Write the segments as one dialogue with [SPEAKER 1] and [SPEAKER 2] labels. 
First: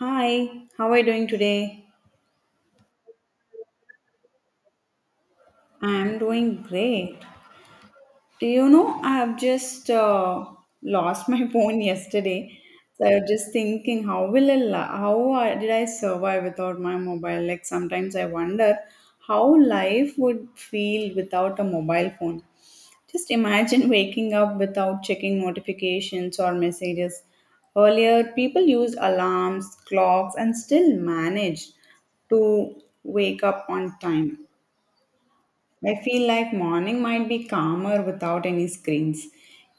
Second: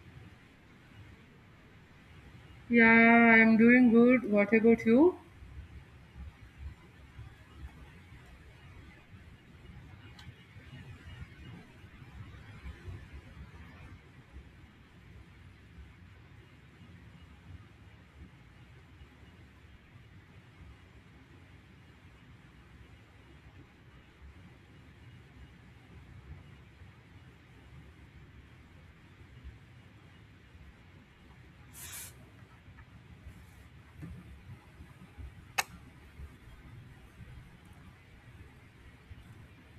[SPEAKER 1] Hi, how are you doing today?
[SPEAKER 2] Yeah, I'm doing good. What about you?
[SPEAKER 1] I'm doing great. Do you know I have just lost my phone yesterday? So I was just thinking, how will I, li- how I- did I survive without my mobile? Like sometimes I wonder how life would feel without a mobile phone. Just imagine waking up without checking notifications or messages. Earlier, people used alarms, clocks, and still managed to wake up on time. I feel like morning might be calmer without any screens.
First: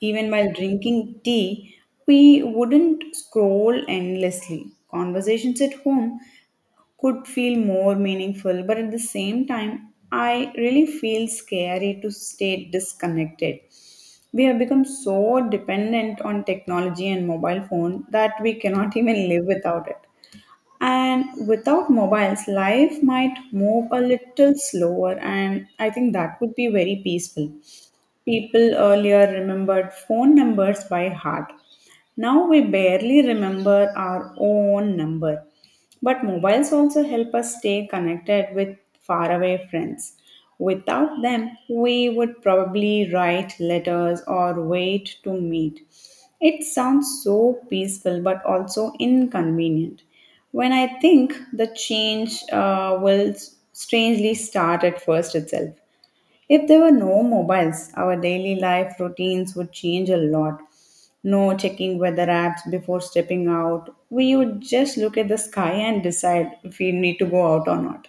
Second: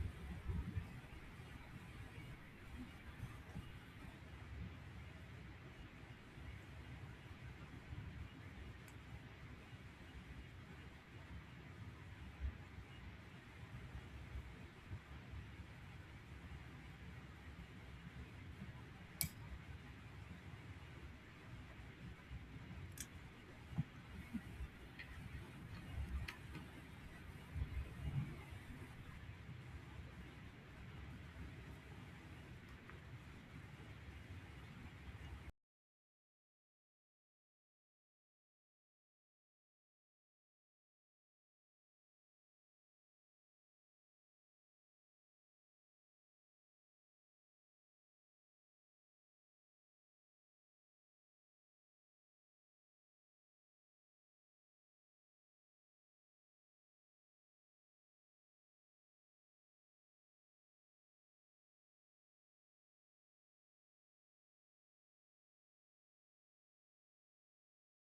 [SPEAKER 1] Even while drinking tea, we wouldn't scroll endlessly. Conversations at home could feel more meaningful, but at the same time, I really feel scary to stay disconnected. We have become so dependent on technology and mobile phone that we cannot even live without it. And without mobiles, life might move a little slower, and I think that would be very peaceful. People earlier remembered phone numbers by heart. Now we barely remember our own number. But mobiles also help us stay connected with faraway friends. Without them, we would probably write letters or wait to meet. It sounds so peaceful but also inconvenient. When I think the change will strangely start at first itself. If there were no mobiles, our daily life routines would change a lot. No checking weather apps before stepping out. We would just look at the sky and decide if we need to go out or not.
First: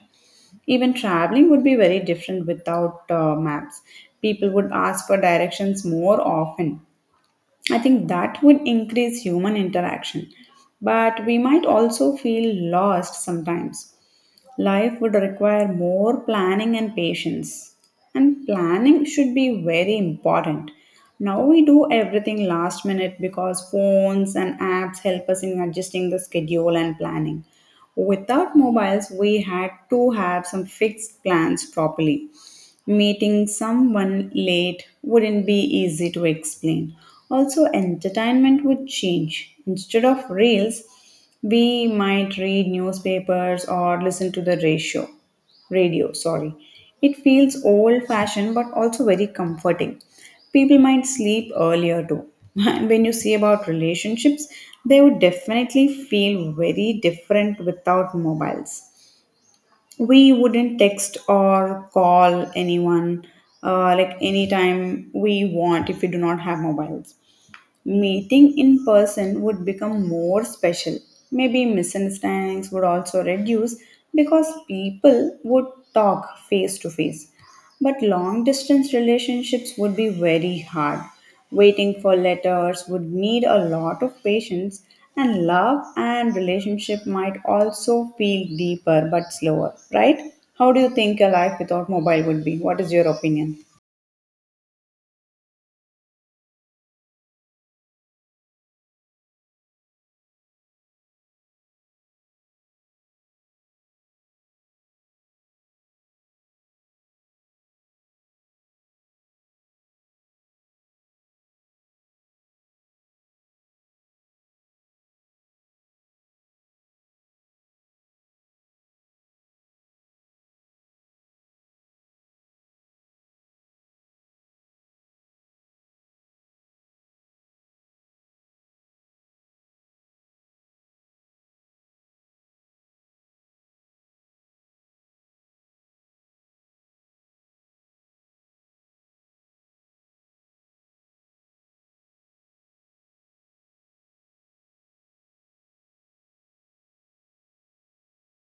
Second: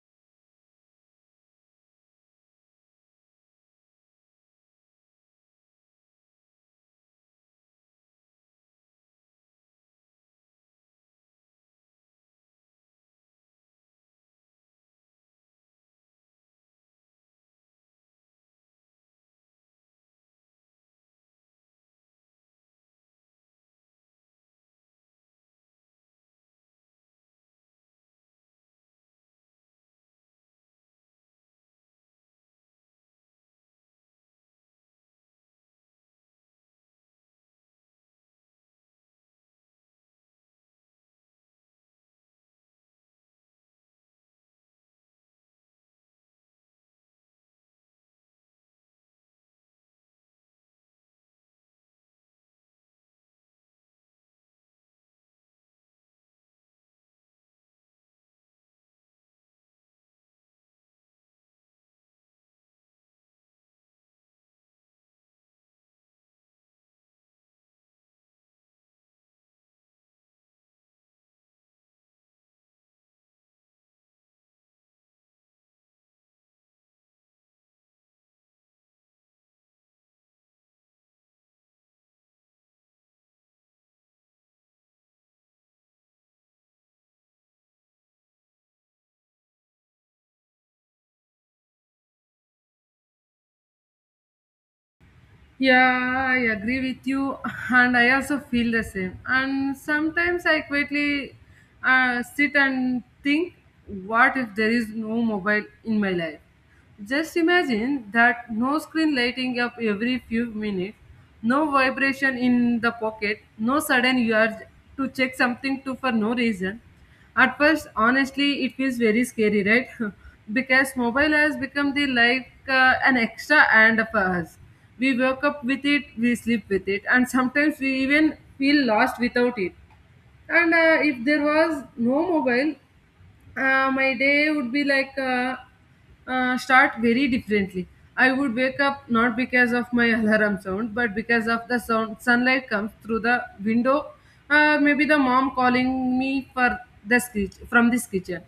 [SPEAKER 1] Even traveling would be very different without maps. People would ask for directions more often. I think that would increase human interaction. But we might also feel lost sometimes. Life would require more planning and patience. And planning should be very important. Now we do everything last minute because phones and apps help us in adjusting the schedule and planning. Without mobiles, we had to have some fixed plans properly. Meeting someone late wouldn't be easy to explain. Also, entertainment would change. Instead of reels, we might read newspapers or listen to the radio radio sorry It feels old fashioned but also very comforting. People might sleep earlier too. And when you see about relationships, they would definitely feel very different without mobiles. We wouldn't text or call anyone, like anytime we want if we do not have mobiles. Meeting in person would become more special. Maybe misunderstandings would also reduce because people would talk face to face. But long distance relationships would be very hard. Waiting for letters would need a lot of patience, and love and relationship might also feel deeper but slower, right? How do you think a life without mobile would be? What is your opinion?
[SPEAKER 2] Yeah, I agree with you, and I also feel the same. And sometimes I quietly sit and think, what if there is no mobile in my life? Just imagine that no screen lighting up every few minutes, no vibration in the pocket, no sudden urge to check something to for no reason. At first, honestly, it feels very scary, right? Because mobile has become the like an extra and of us. We wake up with it, we sleep with it, and sometimes we even feel lost without it. And if there was no mobile, my day would be like start very differently. I would wake up not because of my alarm sound, but because of the sound sunlight comes through the window. Maybe the mom calling me for the sketch from this kitchen,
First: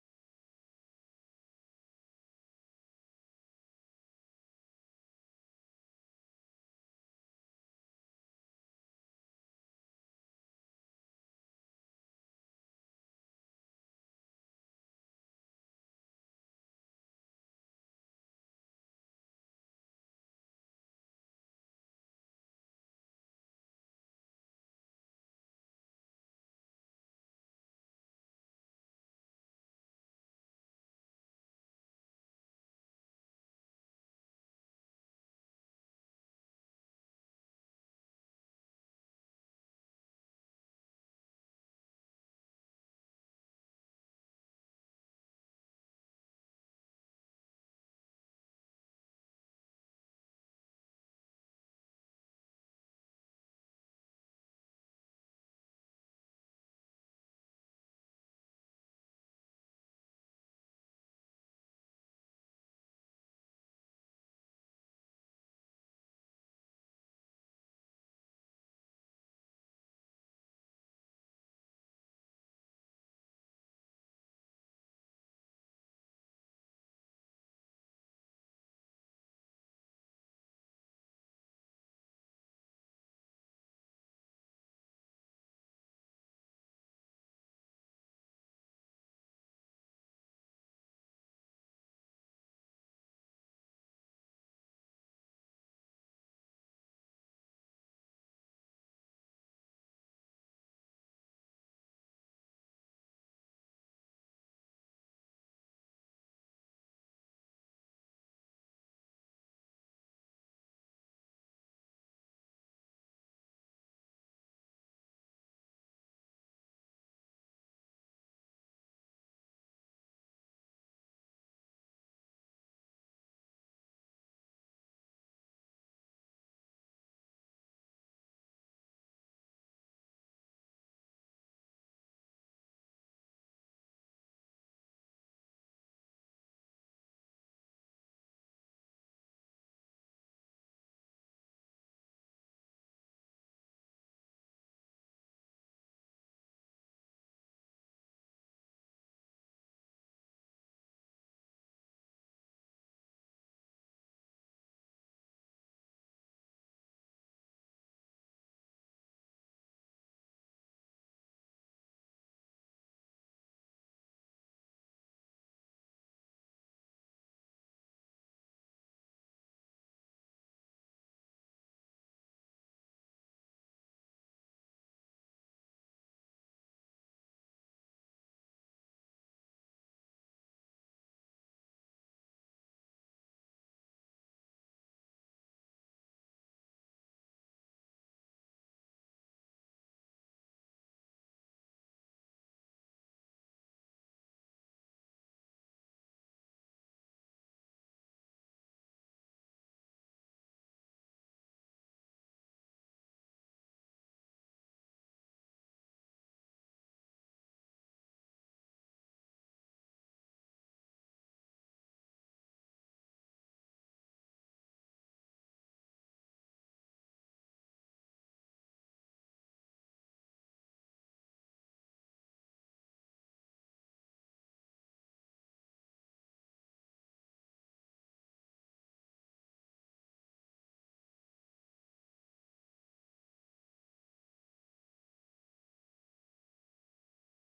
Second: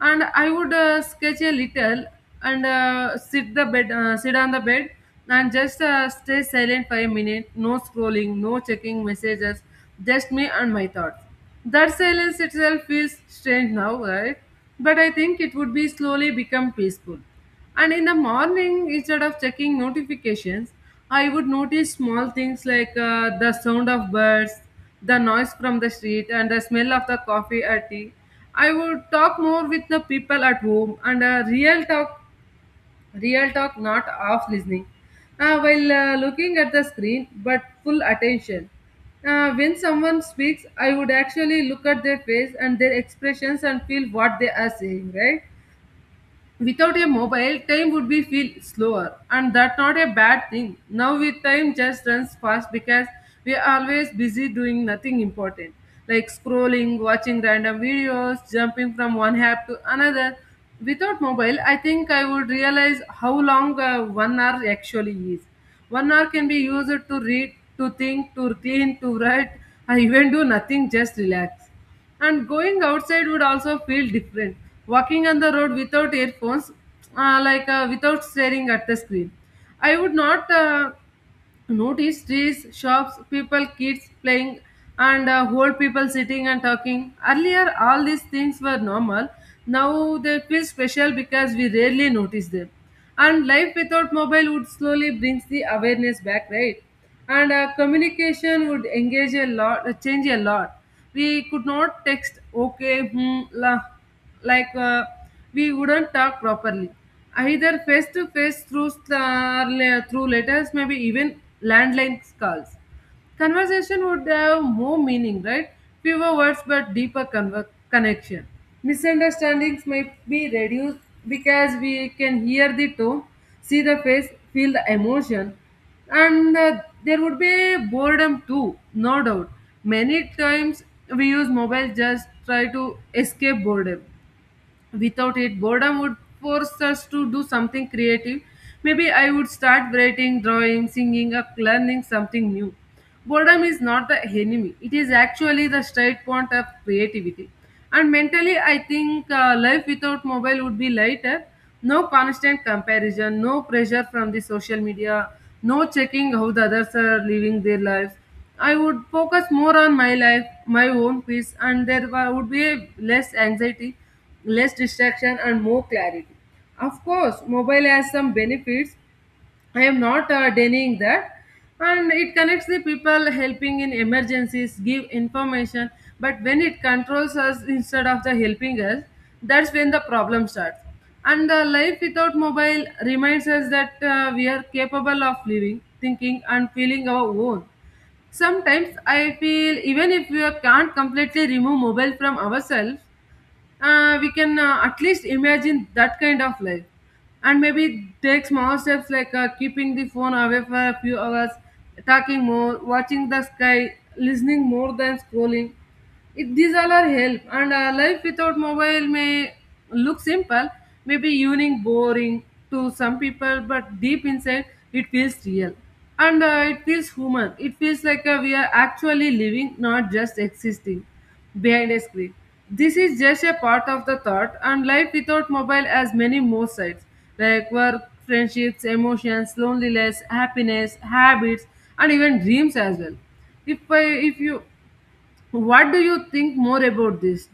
[SPEAKER 2] and I would sketch a little and sit on the bed, and just stay silent for a minute. No scrolling, no checking messages, just me and my thoughts. That silence itself feels strange now, right? But I think it would be slowly become peaceful. And in the morning, instead of checking notifications, I would notice small things like the sound of birds, the noise from the street, and the smell of the coffee or tea. I would talk more with the people at home, and a real talk Real talk, not off listening. While looking at the screen, but full attention. When someone speaks, I would actually look at their face and their expressions and feel what they are saying, right? Without a mobile, time would be feel slower, and that's not a bad thing. Now with time just runs fast because we are always busy doing nothing important, like scrolling, watching random videos, jumping from one app to another. Without mobile, I think I would realize how long 1 hour actually is. 1 hour can be used to read, to think, to write, I even do nothing, just relax. And going outside would also feel different, walking on the road without earphones, without staring at the screen. I would not notice trees, shops, people, kids playing, and old people sitting and talking. Earlier, all these things were normal. Now they feel special because we rarely notice them. And life without mobile would slowly brings the awareness back, right? And communication would change a lot. We could not text okay, hmm, la, like uh, we wouldn't talk properly, either face to face through letters, maybe even landline calls. Conversation would have more meaning, right? Fewer words but deeper connection. Misunderstandings may be reduced because we can hear the tone, see the face, feel the emotion. And there would be boredom too, no doubt. Many times we use mobile just try to escape boredom. Without it, boredom would force us to do something creative. Maybe I would start writing, drawing, singing, or learning something new. Boredom is not the enemy, it is actually the straight point of creativity. And mentally I think life without mobile would be lighter. No constant comparison, no pressure from the social media, no checking how the others are living their lives. I would focus more on my life, my own peace, and there would be less anxiety, less distraction, and more clarity. Of course, mobile has some benefits. I am not denying that. And it connects the people, helping in emergencies, give information. But when it controls us instead of the helping us, that's when the problem starts. And the life without mobile reminds us that we are capable of living, thinking, and feeling our own. Sometimes I feel even if we can't completely remove mobile from ourselves, we can at least imagine that kind of life and maybe take small steps like keeping the phone away for a few hours, talking more, watching the sky, listening more than scrolling. These all are help, and life without mobile may look simple, maybe unique, boring to some people, but deep inside it feels real, and it feels human. It feels like we are actually living, not just existing behind a screen. This is just a part of the thought, and life without mobile has many more sides like work, friendships, emotions, loneliness, happiness, habits, and even dreams as well. If you, what do you think more about this?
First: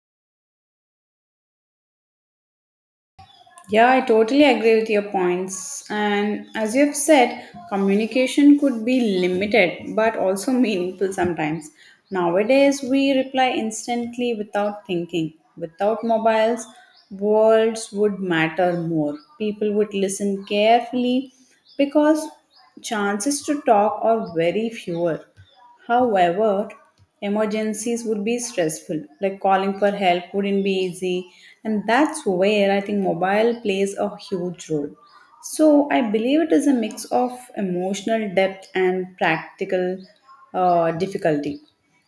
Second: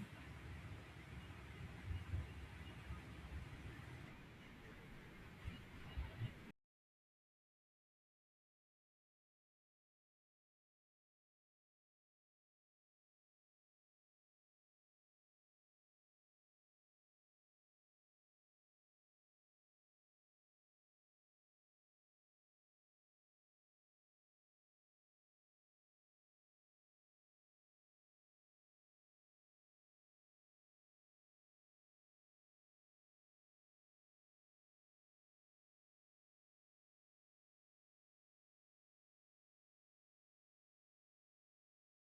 [SPEAKER 1] Yeah, I totally agree with your points. And as you have said, communication could be limited but also meaningful sometimes. Nowadays, we reply instantly without thinking. Without mobiles, words would matter more. People would listen carefully because chances to talk are very fewer. However, emergencies would be stressful, like calling for help wouldn't be easy, and that's where I think mobile plays a huge role. So, I believe it is a mix of emotional depth and practical difficulty.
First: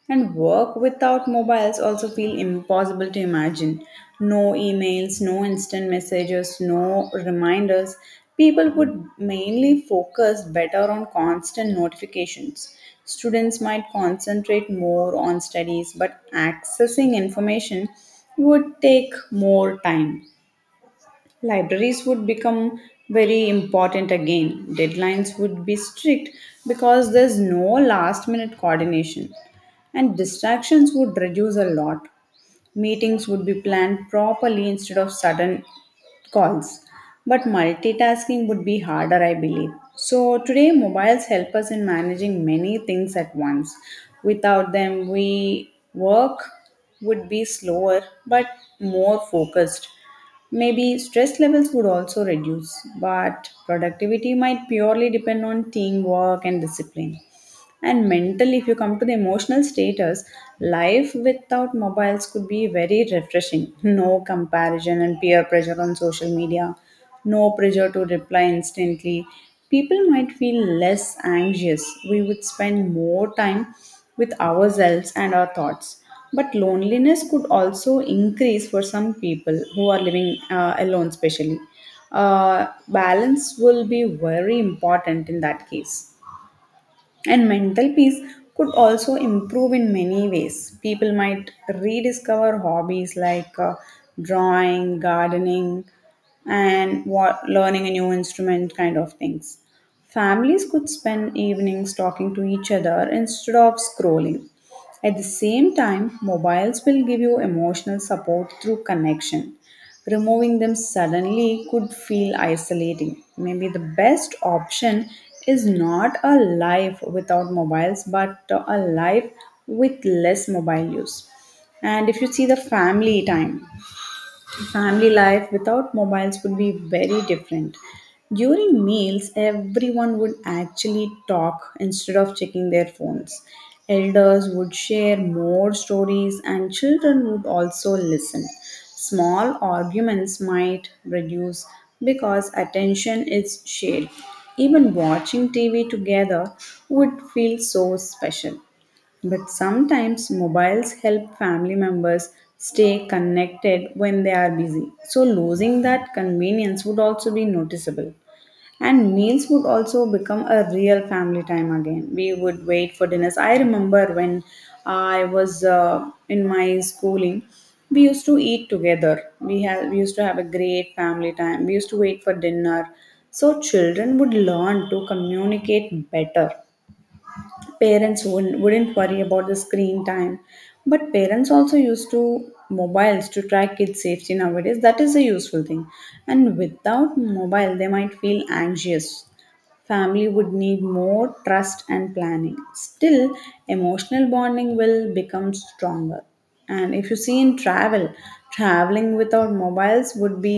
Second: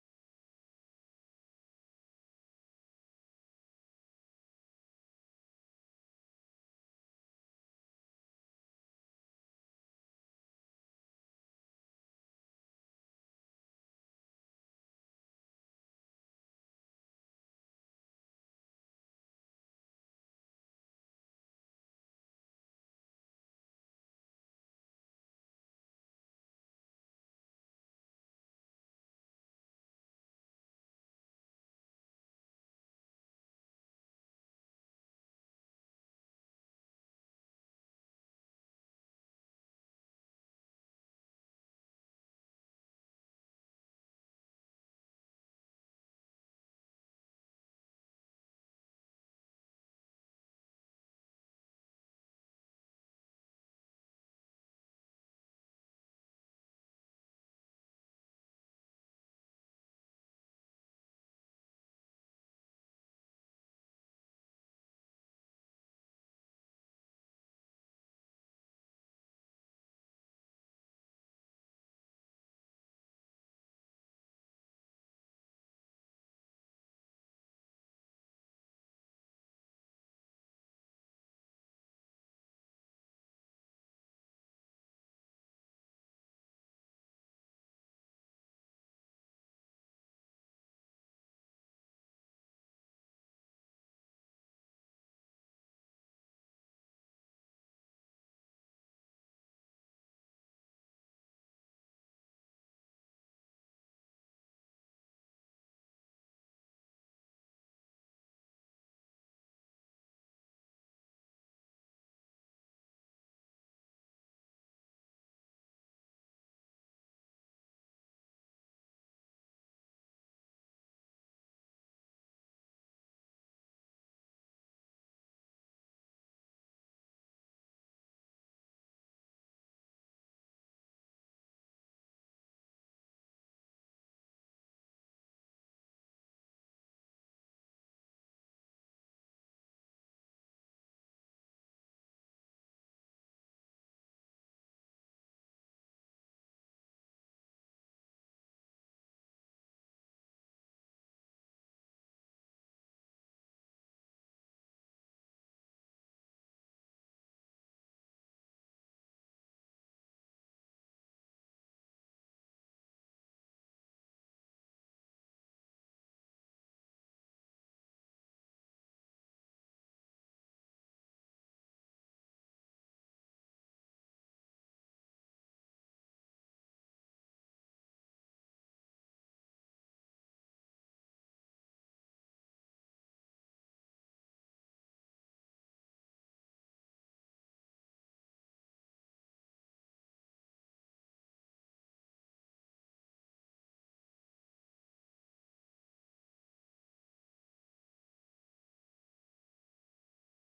[SPEAKER 1] And work without mobiles also feel impossible to imagine. No emails, no instant messages, no reminders. People would mainly focus better on constant notifications. Students might concentrate more on studies, but accessing information would take more time. Libraries would become very important again. Deadlines would be strict because there's no last minute coordination, and distractions would reduce a lot. Meetings would be planned properly instead of sudden calls. But multitasking would be harder, I believe. So, today, mobiles help us in managing many things at once. Without them, we work would be slower but more focused. Maybe stress levels would also reduce, but productivity might purely depend on teamwork and discipline. And mentally, if you come to the emotional status, life without mobiles could be very refreshing. No comparison and peer pressure on social media, no pressure to reply instantly. People might feel less anxious. We would spend more time with ourselves and our thoughts. But loneliness could also increase for some people who are living alone, especially. Balance will be very important in that case. And mental peace could also improve in many ways. People might rediscover hobbies like drawing, gardening, and what, learning a new instrument kind of things. Families could spend evenings talking to each other instead of scrolling. At the same time, mobiles will give you emotional support through connection. Removing them suddenly could feel isolating. Maybe the best option is not a life without mobiles, but a life with less mobile use. And if you see the family time, family life without mobiles would be very different. During meals, everyone would actually talk instead of checking their phones. Elders would share more stories, and children would also listen. Small arguments might reduce because attention is shared. Even watching TV together would feel so special. But sometimes mobiles help family members stay connected when they are busy. So losing that convenience would also be noticeable. And meals would also become a real family time again. We would wait for dinners. I remember when I was in my schooling, we used to eat together. We used to have a great family time. We used to wait for dinner. So children would learn to communicate better. Parents wouldn't worry about the screen time, but parents also used to mobiles to track kids safety nowadays. That is a useful thing, and without mobile they might feel anxious. Family would need more trust and planning. Still, emotional bonding will become stronger. And if you see in travel, traveling without mobiles would be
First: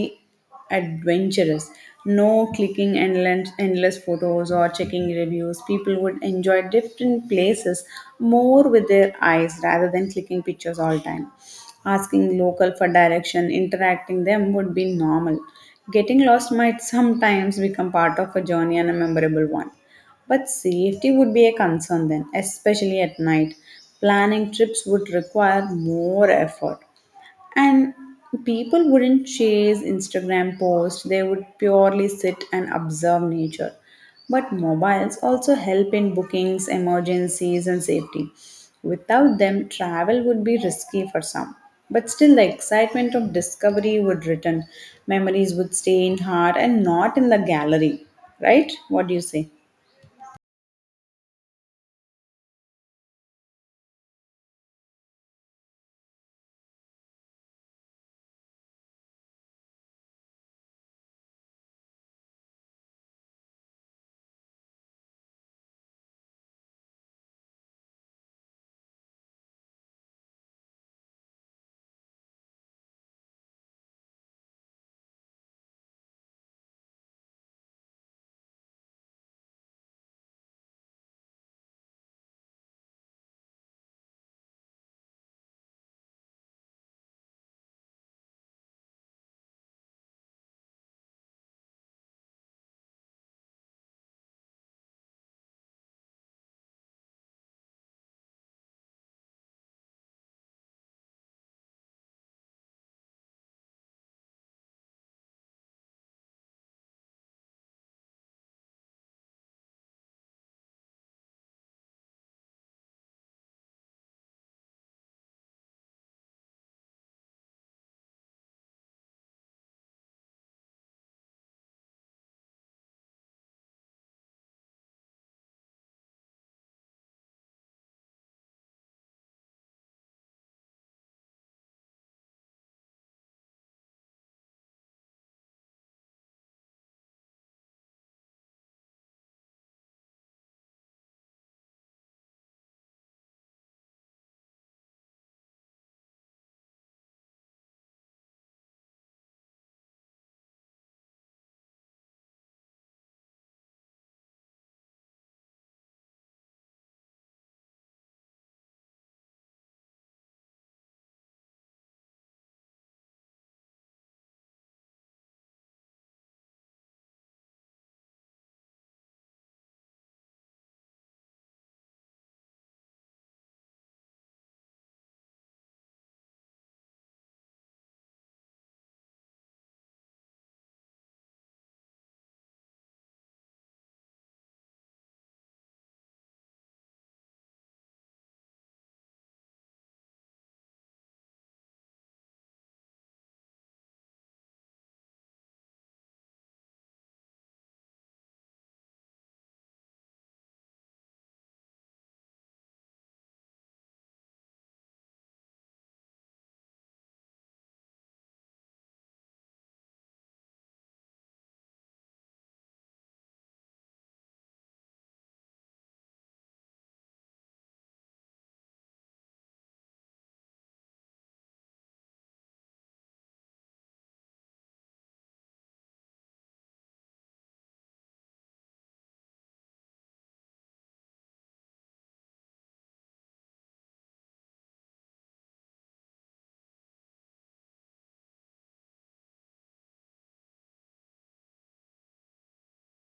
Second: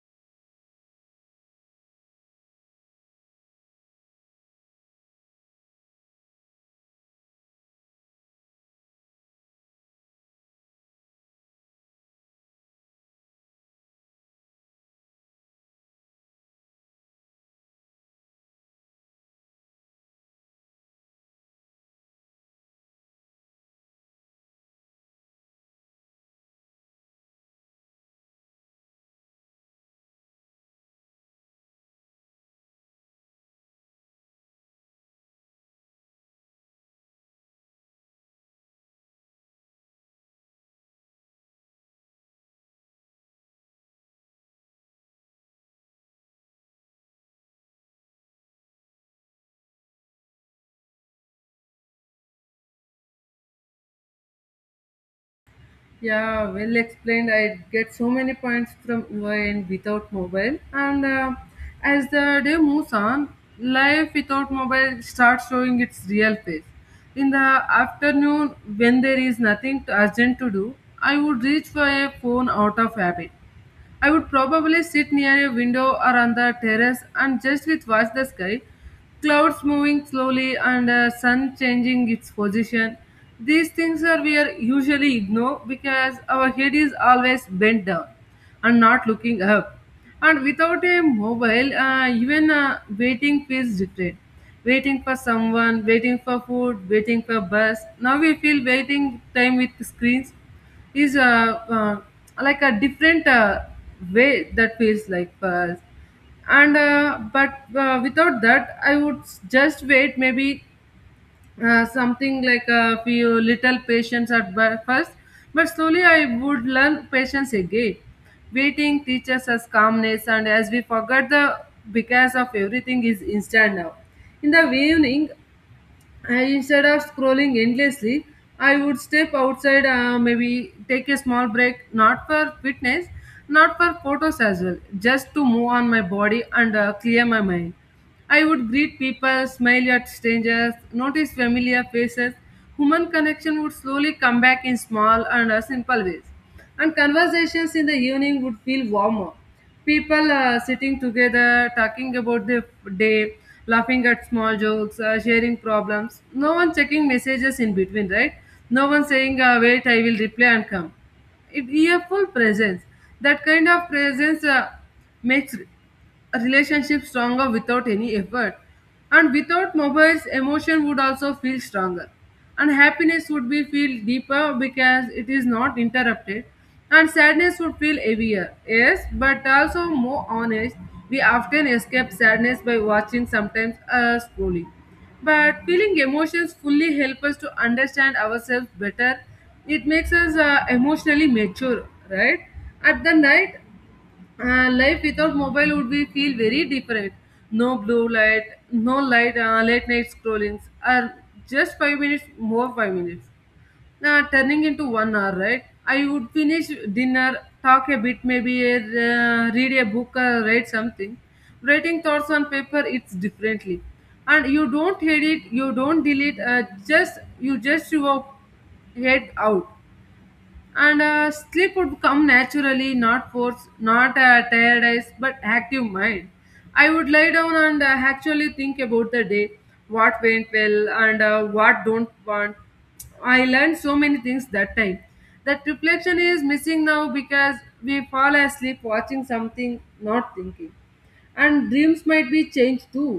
[SPEAKER 1] adventurous. No clicking endless photos or checking reviews. People would enjoy different places more with their eyes rather than clicking pictures all time. Asking local for direction, interacting them would be normal. Getting lost might sometimes become part of a journey and a memorable one. But safety would be a concern then, especially at night. Planning trips would require more effort. And people wouldn't chase Instagram posts, they would purely sit and observe nature. But mobiles also help in bookings, emergencies, and safety. Without them, travel would be risky for some. But still, the excitement of discovery would return. Memories would stay in heart and not in the gallery. Right? What do you say?
[SPEAKER 2] Yeah, well explained. I get so many points from UI without mobile. And as the day moves on, life without mobile starts showing its real face. In the afternoon, when there is nothing urgent to do, I would reach for a phone out of habit. I would probably sit near a window or on the terrace and just with watch the sky, clouds moving slowly and sun changing its position. These things are we are usually ignore because our head is always bent down and not looking up. And without a mobile, even waiting feels different. Waiting for someone, waiting for food, waiting for bus. Now we feel waiting time with screens is uh, like a different way that feels like and but without that I would just wait. Maybe something like a few little patience at first, but slowly I would learn patience again. Waiting teaches us calmness, and as we forget the, because of everything is instant now. In the evening, I, instead of scrolling endlessly, I would step outside, maybe take a small break, not for fitness, not for photos as well, just to move on my body and clear my mind. I would greet people, smile at strangers, notice familiar faces. Human connection would slowly come back in small and simple ways. And conversations in the evening would feel warmer, people sitting together talking about their day, laughing at small jokes, sharing problems, no one checking messages in between, right? No one saying, wait, I will reply and come. it, a full presence. That kind of presence makes a relationship stronger without any effort. And without mobiles, emotion would also feel stronger. And happiness would be feel deeper because it is not interrupted. And sadness would feel heavier. Yes, but also more honest. We often escape sadness by watching sometimes scrolling. But feeling emotions fully help us to understand ourselves better. It makes us emotionally mature, right? At the night, life without mobile would be feel very different. No blue light, no light, late night scrollings. Or just 5 minutes more, 5 minutes, now turning into 1 hour, right? I would finish dinner, talk a bit, maybe read a book or write something. Writing thoughts on paper, it's differently. And you don't edit, you don't delete, just your head out. And sleep would come naturally, not forced, not a tired eyes but active mind. I would lie down and actually think about the day, what went well and what don't want. I learned so many things that time. That reflection is missing now because we fall asleep watching something, not thinking. And dreams might be changed too.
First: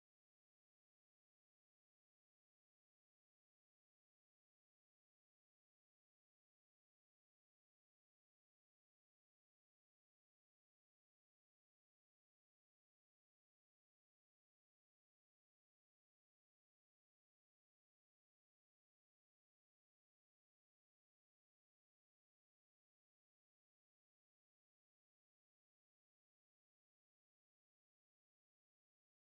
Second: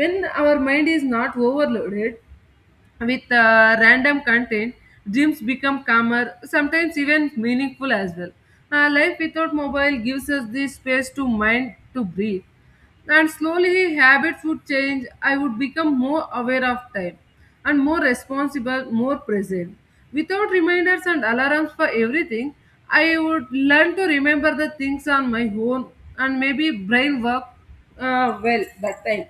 [SPEAKER 2] When our mind is not overloaded with random content, dreams become calmer, sometimes even meaningful as well. Life without mobile gives us the space to mind to breathe. And slowly habits would change. I would become more aware of time and more responsible, more present. Without reminders and alarms for everything, I would learn to remember the things on my own, and maybe brain work well that time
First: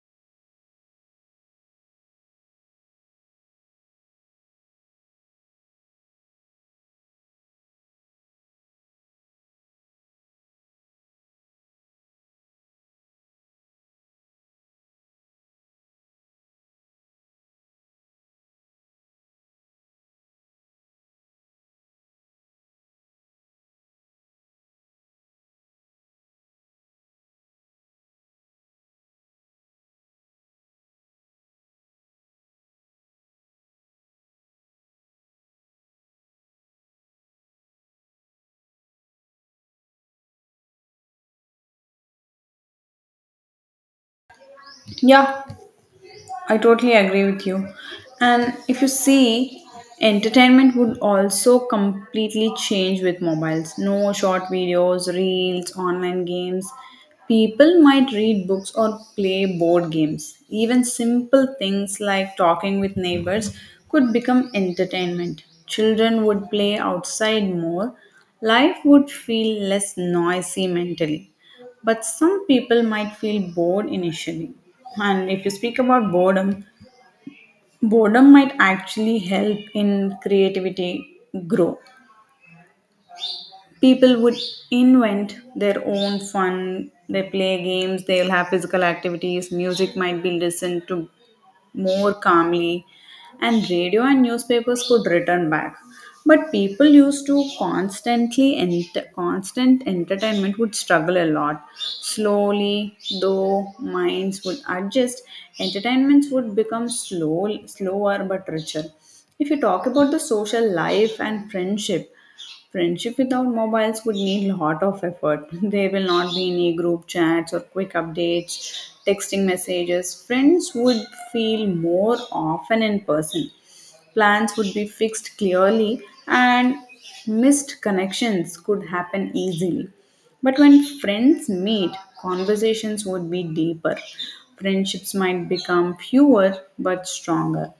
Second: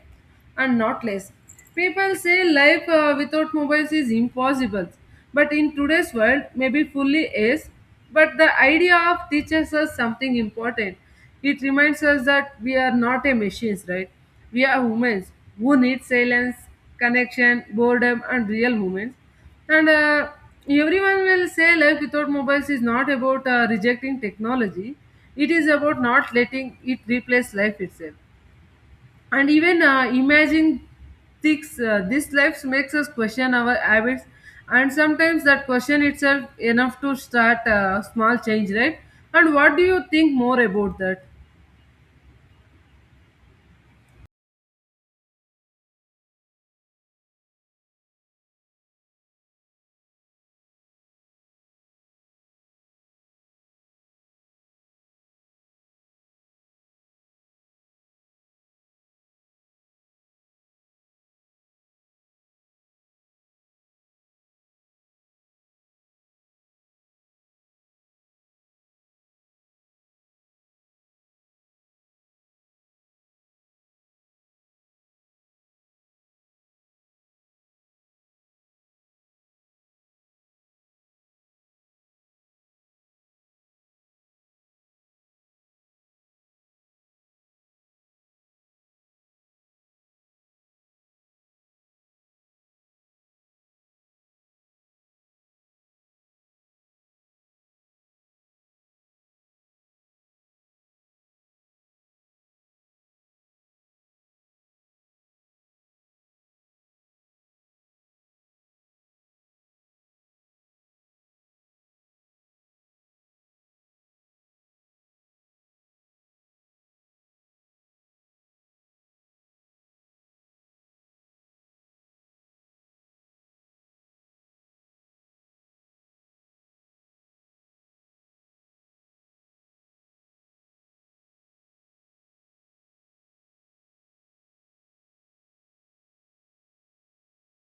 [SPEAKER 2] and not less. People say life without mobiles is impossible, but in today's world, maybe fully is. But the idea of teaches us something important. It reminds us that we are not a machines, right? We are humans who need silence, connection, boredom, and real moments. And everyone will say life without mobiles is not about rejecting technology. It is about not letting it replace life itself. And even imagining things, this life makes us question our habits, and sometimes that question itself enough to start a small change, right? And what do you think more about that?
[SPEAKER 1] Yeah, I totally agree with you. And if you see, entertainment would also completely change with mobiles. No short videos, reels, online games. People might read books or play board games. Even simple things like talking with neighbors could become entertainment. Children would play outside more. Life would feel less noisy mentally, but some people might feel bored initially. And if you speak about boredom, boredom might actually help in creativity grow. People would invent their own fun. They play games, they'll have physical activities, music might be listened to more calmly, and radio and newspapers could return back. But people used to constant entertainment would struggle a lot. Slowly though, minds would adjust. Entertainments would become slower but richer. If you talk about the social life and friendship, friendship without mobiles would need a lot of effort. There will not be any group chats or quick updates, texting messages. Friends would feel more often in person. Plans would be fixed clearly, and missed connections could happen easily. But when friends meet, conversations would be deeper. Friendships might become fewer but stronger.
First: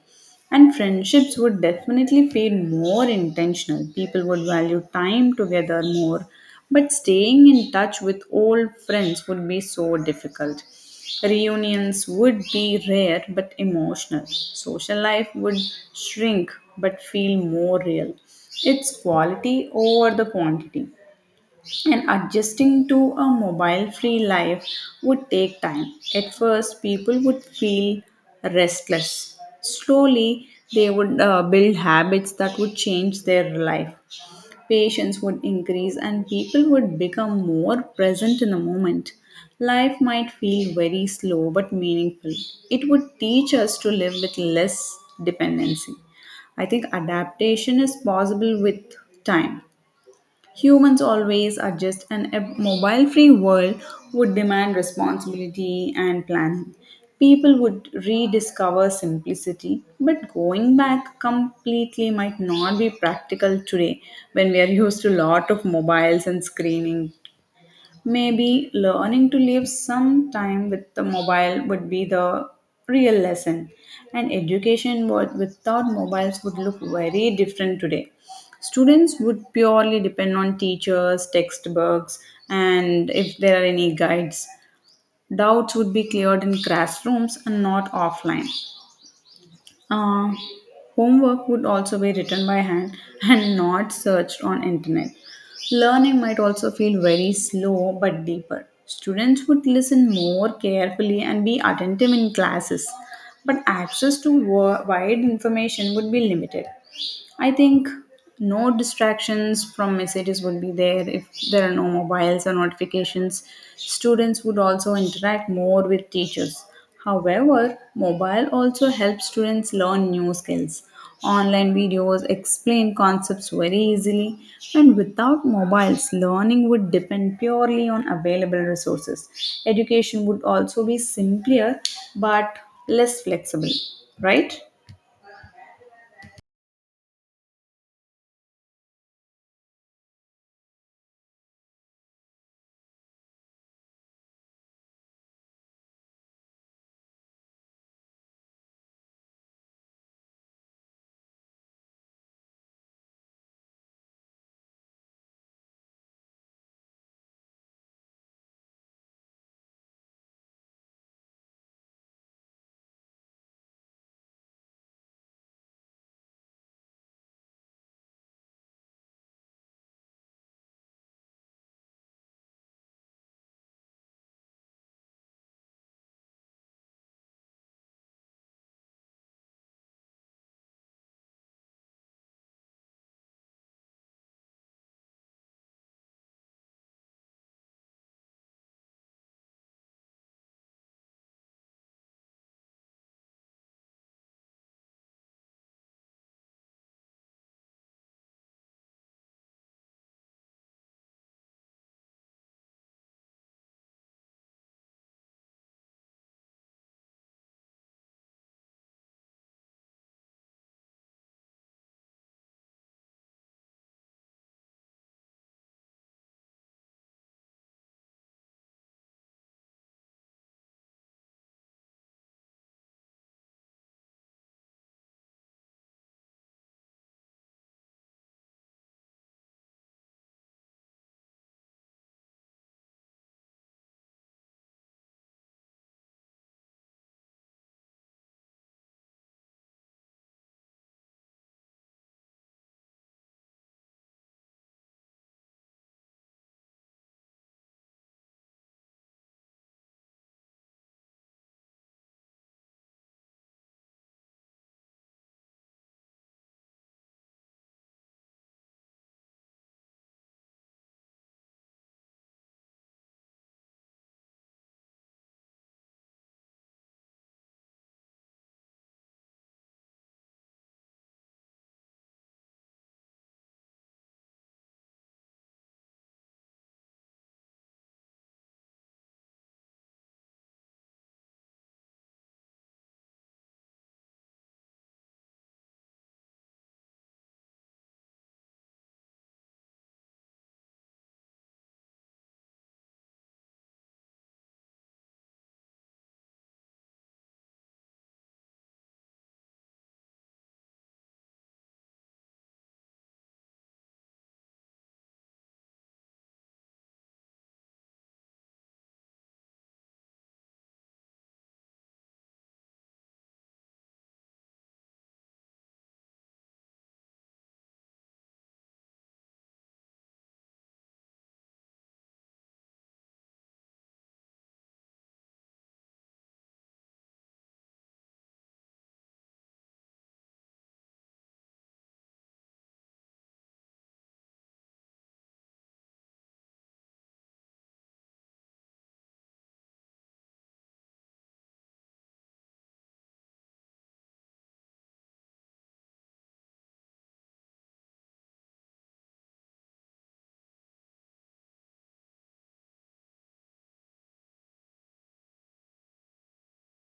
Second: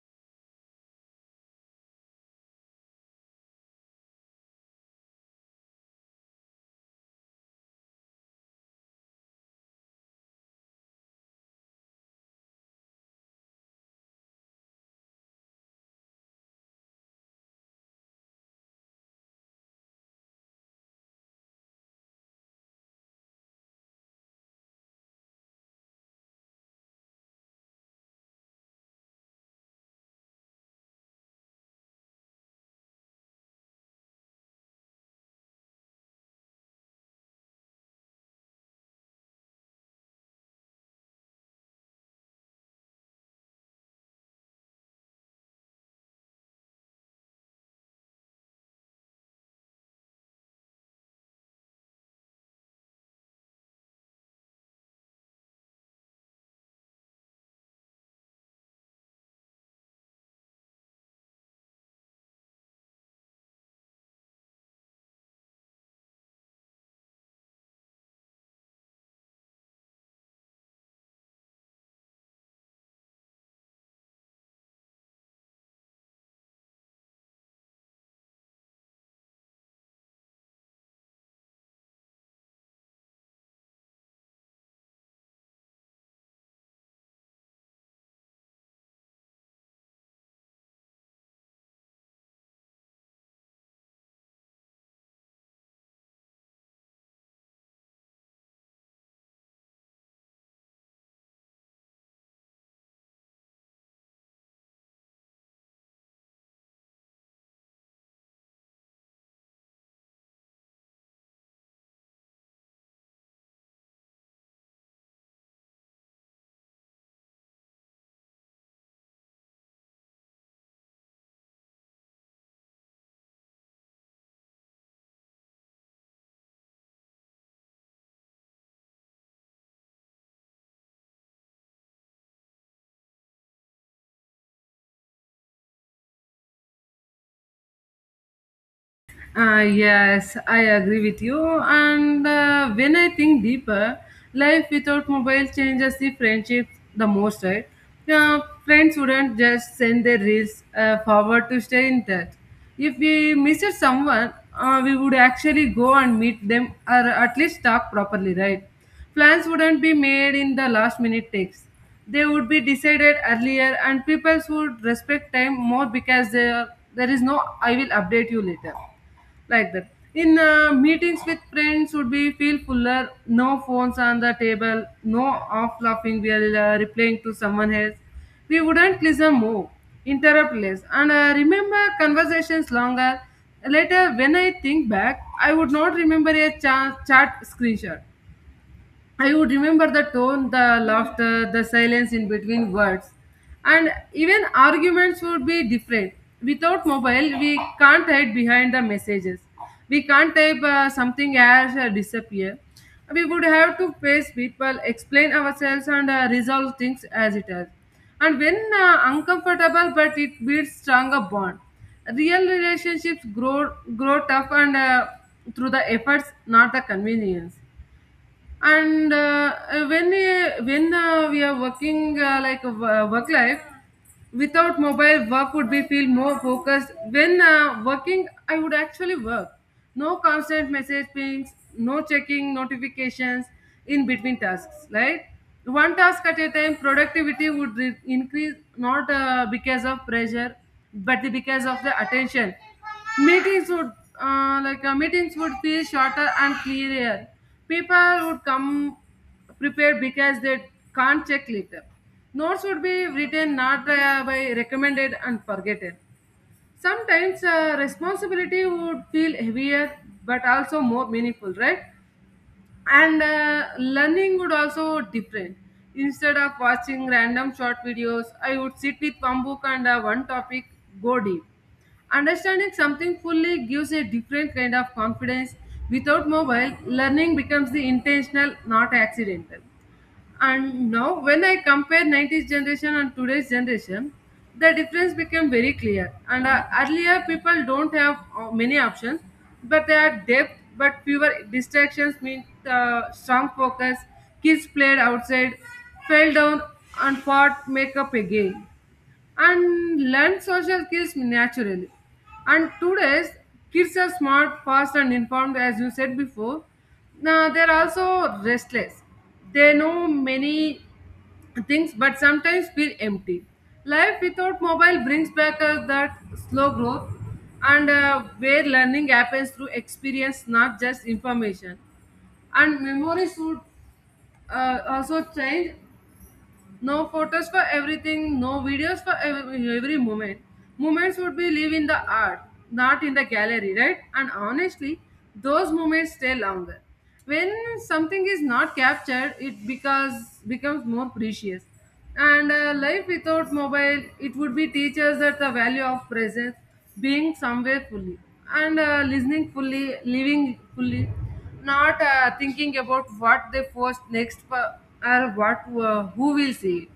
[SPEAKER 1] And friendships would definitely feel more intentional. People would value time together more. But staying in touch with old friends would be so difficult. Reunions would be rare but emotional. Social life would shrink but feel more real. It's quality over the quantity. And adjusting to a mobile free life would take time. At first, people would feel restless. Slowly, they would build habits that would change their life. Patience would increase, and people would become more present in the moment. Life might feel very slow but meaningful. It would teach us to live with less dependency. I think adaptation is possible with time. Humans always adjust, and a mobile free world would demand responsibility and planning. People would rediscover simplicity, but going back completely might not be practical today when we are used to a lot of mobiles and screening. Maybe learning to live some time with the mobile would be the real lesson. And education without mobiles would look very different today. Students would purely depend on teachers, textbooks, and if there are any guides. Doubts would be cleared in classrooms and not offline. Uh, Homework would also be written by hand and not searched on internet. Learning might also feel very slow but deeper. Students would listen more carefully and be attentive in classes, but access to wide information would be limited. I think no distractions from messages would be there if there are no mobiles or notifications. Students would also interact more with teachers. However, mobile also helps students learn new skills. Online videos explain concepts very easily, and without mobiles, learning would depend purely on available resources. Education would also be simpler but less flexible, right?
[SPEAKER 2] Yes, I agree with you. And when I think deeper, life without mobile changes the friendships the most, right? Friends wouldn't just send their reels forward to stay in touch. If we missed someone, we would actually go and meet them or at least talk properly, right? Plans wouldn't be made in the last minute takes. They would be decided earlier, and people would respect time more because there is no I will update you later like that in meetings with friends would be feel fuller no phones on the table no off laughing we are replying to someone else we wouldn't listen more interrupt less and remember conversations longer later when I think back I would not remember a chat screenshot. I would remember the tone, the laughter, the silence in between words. And even arguments would be different. Without mobile, we can't hide behind the messages. We can't type something as disappear. We would have to face people, explain ourselves, and resolve things as it is. And when uncomfortable, but it builds stronger bond. Real relationships grow tough and through the efforts, not the convenience and when we are working like work life without mobile work would be feel more focused when working I would actually work no constant message pings no checking notifications in between tasks right one task at a time productivity would increase not because of pressure but because of the attention meetings would meetings would feel shorter and clearer people would come prepared because they can't check later. Notes would be written not by recommended and forgotten. Sometimes responsibility would feel heavier but also more meaningful, right? And learning would also different. Instead of watching random short videos, I would sit with one book and one topic, go deep. Understanding something fully gives a different kind of confidence. Without mobile, learning becomes the intentional, not accidental. And now, when I compare 90s generation and today's generation, the difference became very clear. And earlier, people don't have many options, but they are depth, but fewer distractions mean strong focus. Kids played outside, fell down, and fought makeup again and learn social skills naturally. And today's kids are smart, fast, and informed, as you said before. Now they're also restless. They know many things, but sometimes feel empty. Life without mobile brings back us that slow growth, and where learning happens through experience, not just information. And memories would also change no photos for everything, no videos for every moment. Moments would be live in the art, not in the gallery, right? And honestly, those moments stay longer. When something is not captured, it because becomes more precious. And life without mobile, it would be teach us that the value of presence, being somewhere fully, and listening fully, living fully, not thinking about what they post next or what who will see it.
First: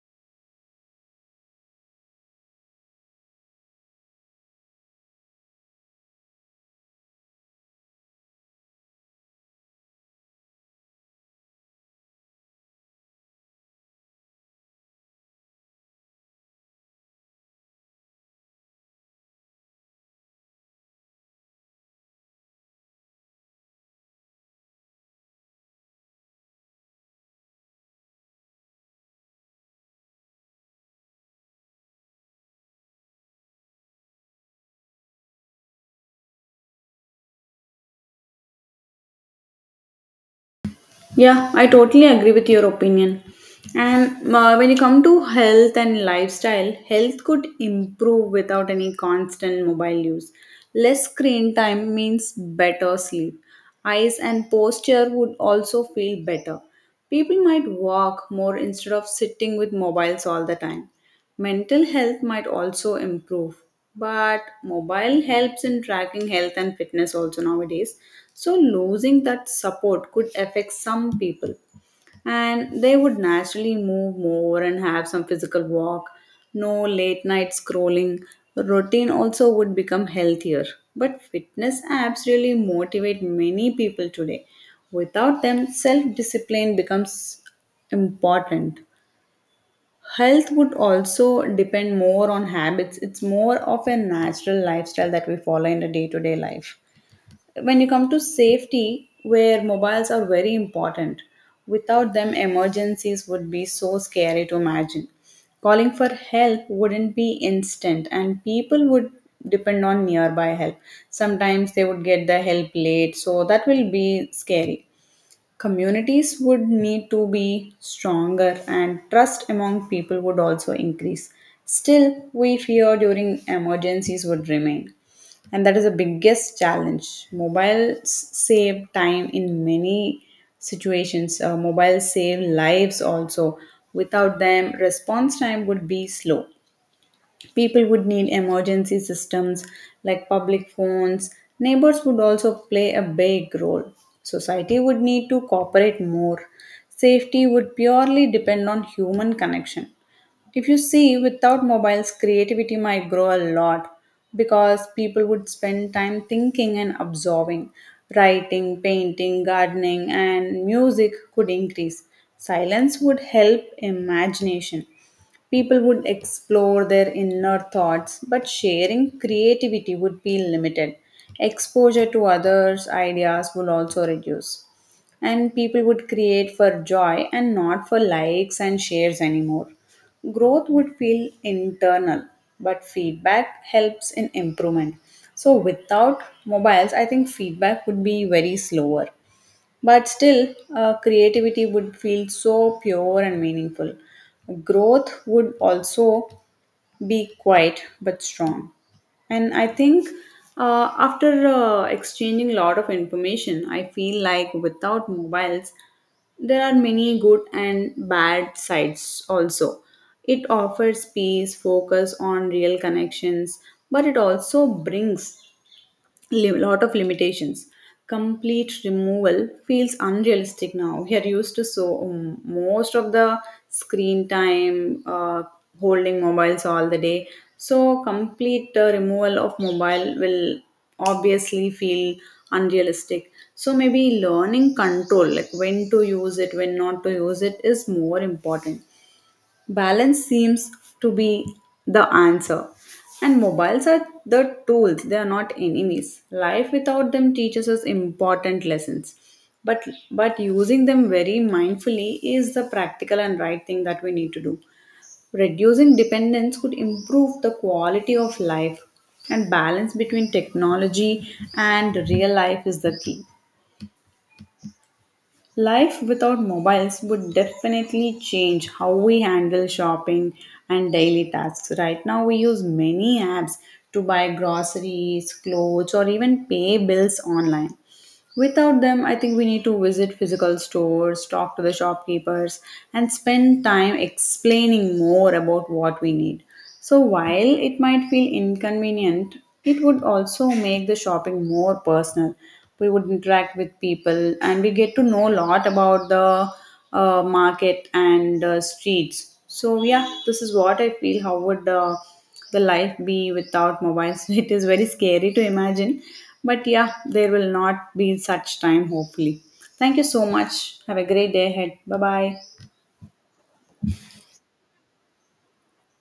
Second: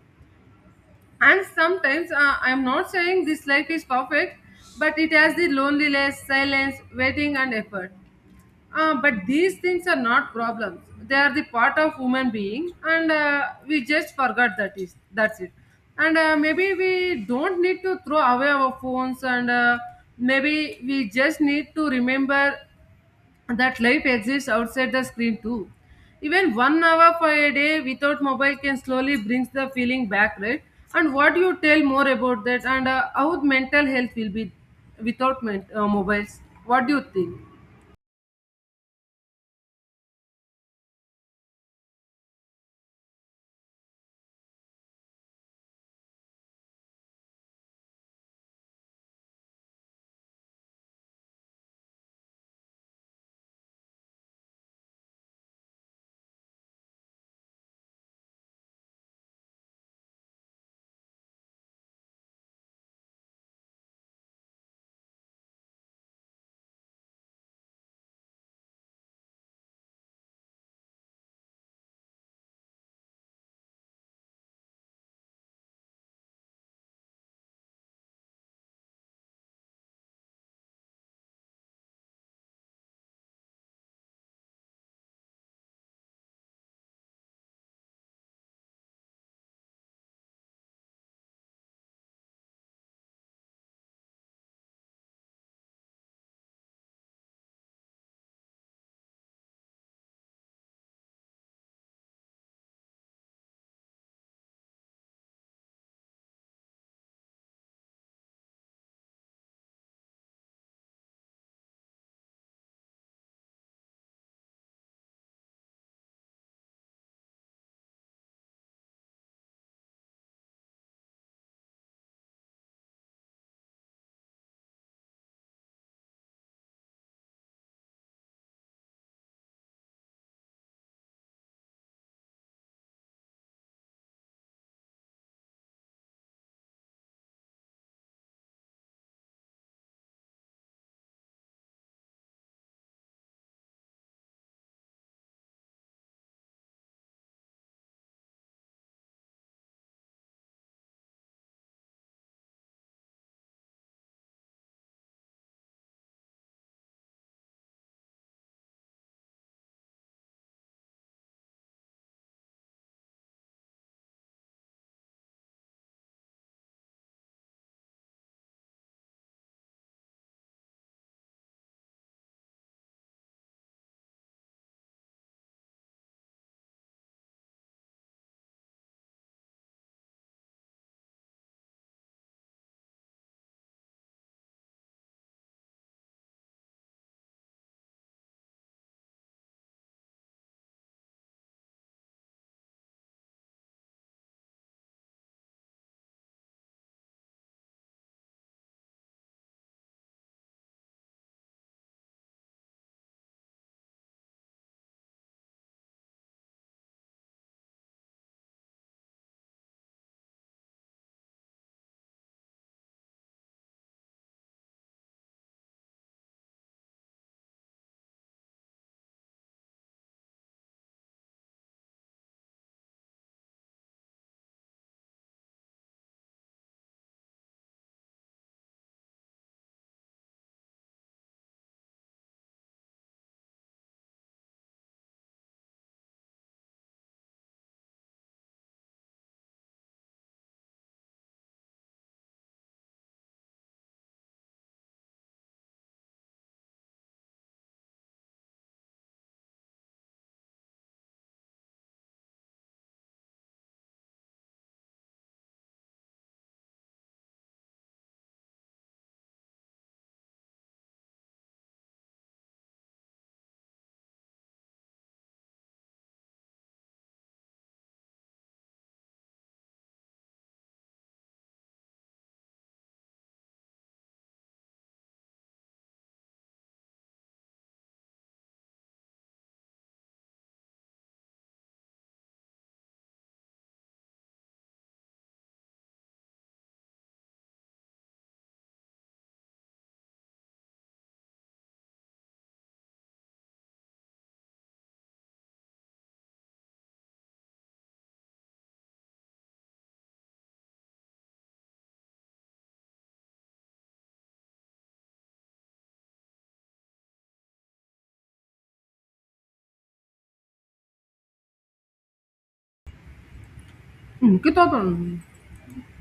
[SPEAKER 2] And sometimes I'm not saying this life is perfect, but it has the loneliness, silence, waiting, and effort. But these things are not problems. They are the part of human being, and we just forgot that is that's it. And maybe we don't need to throw away our phones, and maybe we just need to remember that life exists outside the screen too. Even 1 hour for a day without mobile can slowly brings the feeling back, right? And what you tell more about that, and how mental health will be without mobiles? What do you think?
[SPEAKER 1] Yeah, I totally agree with your opinion. And when you come to health and lifestyle, health could improve without any constant mobile use. Less screen time means better sleep. Eyes and posture would also feel better. People might walk more instead of sitting with mobiles all the time. Mental health might also improve, but mobile helps in tracking health and fitness also nowadays. So, losing that support could affect some people, and they would naturally move more and have some physical walk, no late night scrolling. Routine also would become healthier. But fitness apps really motivate many people today. Without them, self discipline becomes important. Health would also depend more on habits. It's more of a natural lifestyle that we follow in the day to day life. When you come to safety, where mobiles are very important, without them emergencies would be so scary to imagine. Calling for help wouldn't be instant, and people would depend on nearby help. Sometimes they would get the help late, so that will be scary. Communities would need to be stronger, and trust among people would also increase. Still, we fear during emergencies would remain, and that is the biggest challenge. Mobiles save time in many situations. Mobiles save lives also. Without them, response time would be slow. People would need emergency systems like public phones. Neighbors would also play a big role. Society would need to cooperate more. Safety would purely depend on human connection. If you see, without mobiles, creativity might grow a lot because people would spend time thinking and absorbing. Writing, painting, gardening, and music could increase. Silence would help imagination. People would explore their inner thoughts, but sharing creativity would be limited. Exposure to others' ideas would also reduce. And people would create for joy and not for likes and shares anymore. Growth would feel internal, but feedback helps in improvement. So, without mobiles, I think feedback would be very slower. But still, creativity would feel so pure and meaningful. Growth would also be quiet but strong. And I think after exchanging a lot of information, I feel like without mobiles, there are many good and bad sides also. It offers peace, focus on real connections, but it also brings lot of limitations. Complete removal feels unrealistic now. We are used to so most of the screen time holding mobiles all the day. So complete removal of mobile will obviously feel unrealistic. So maybe learning control, like when to use it, when not to use it, is more important. Balance seems to be the answer, and mobiles are the tools. They are not enemies. Life without them teaches us important lessons, but using them very mindfully is the practical and right thing that we need to do. Reducing dependence could improve the quality of life, and balance between technology and real life is the key. Life without mobiles would definitely change how we handle shopping and daily tasks. Right now, we use many apps to buy groceries, clothes, or even pay bills online. Without them, I think we need to visit physical stores, talk to the shopkeepers, and spend time explaining more about what we need. So, while it might feel inconvenient, it would also make the shopping more personal. We would interact with people, and we get to know a lot about the market and streets. So, yeah, this is what I feel. How would the life be without mobiles. It is very scary to imagine. But yeah, there will not be such time, hopefully. Thank you so much. Have a great day ahead. Bye bye.
[SPEAKER 2] Hmm, क्या thought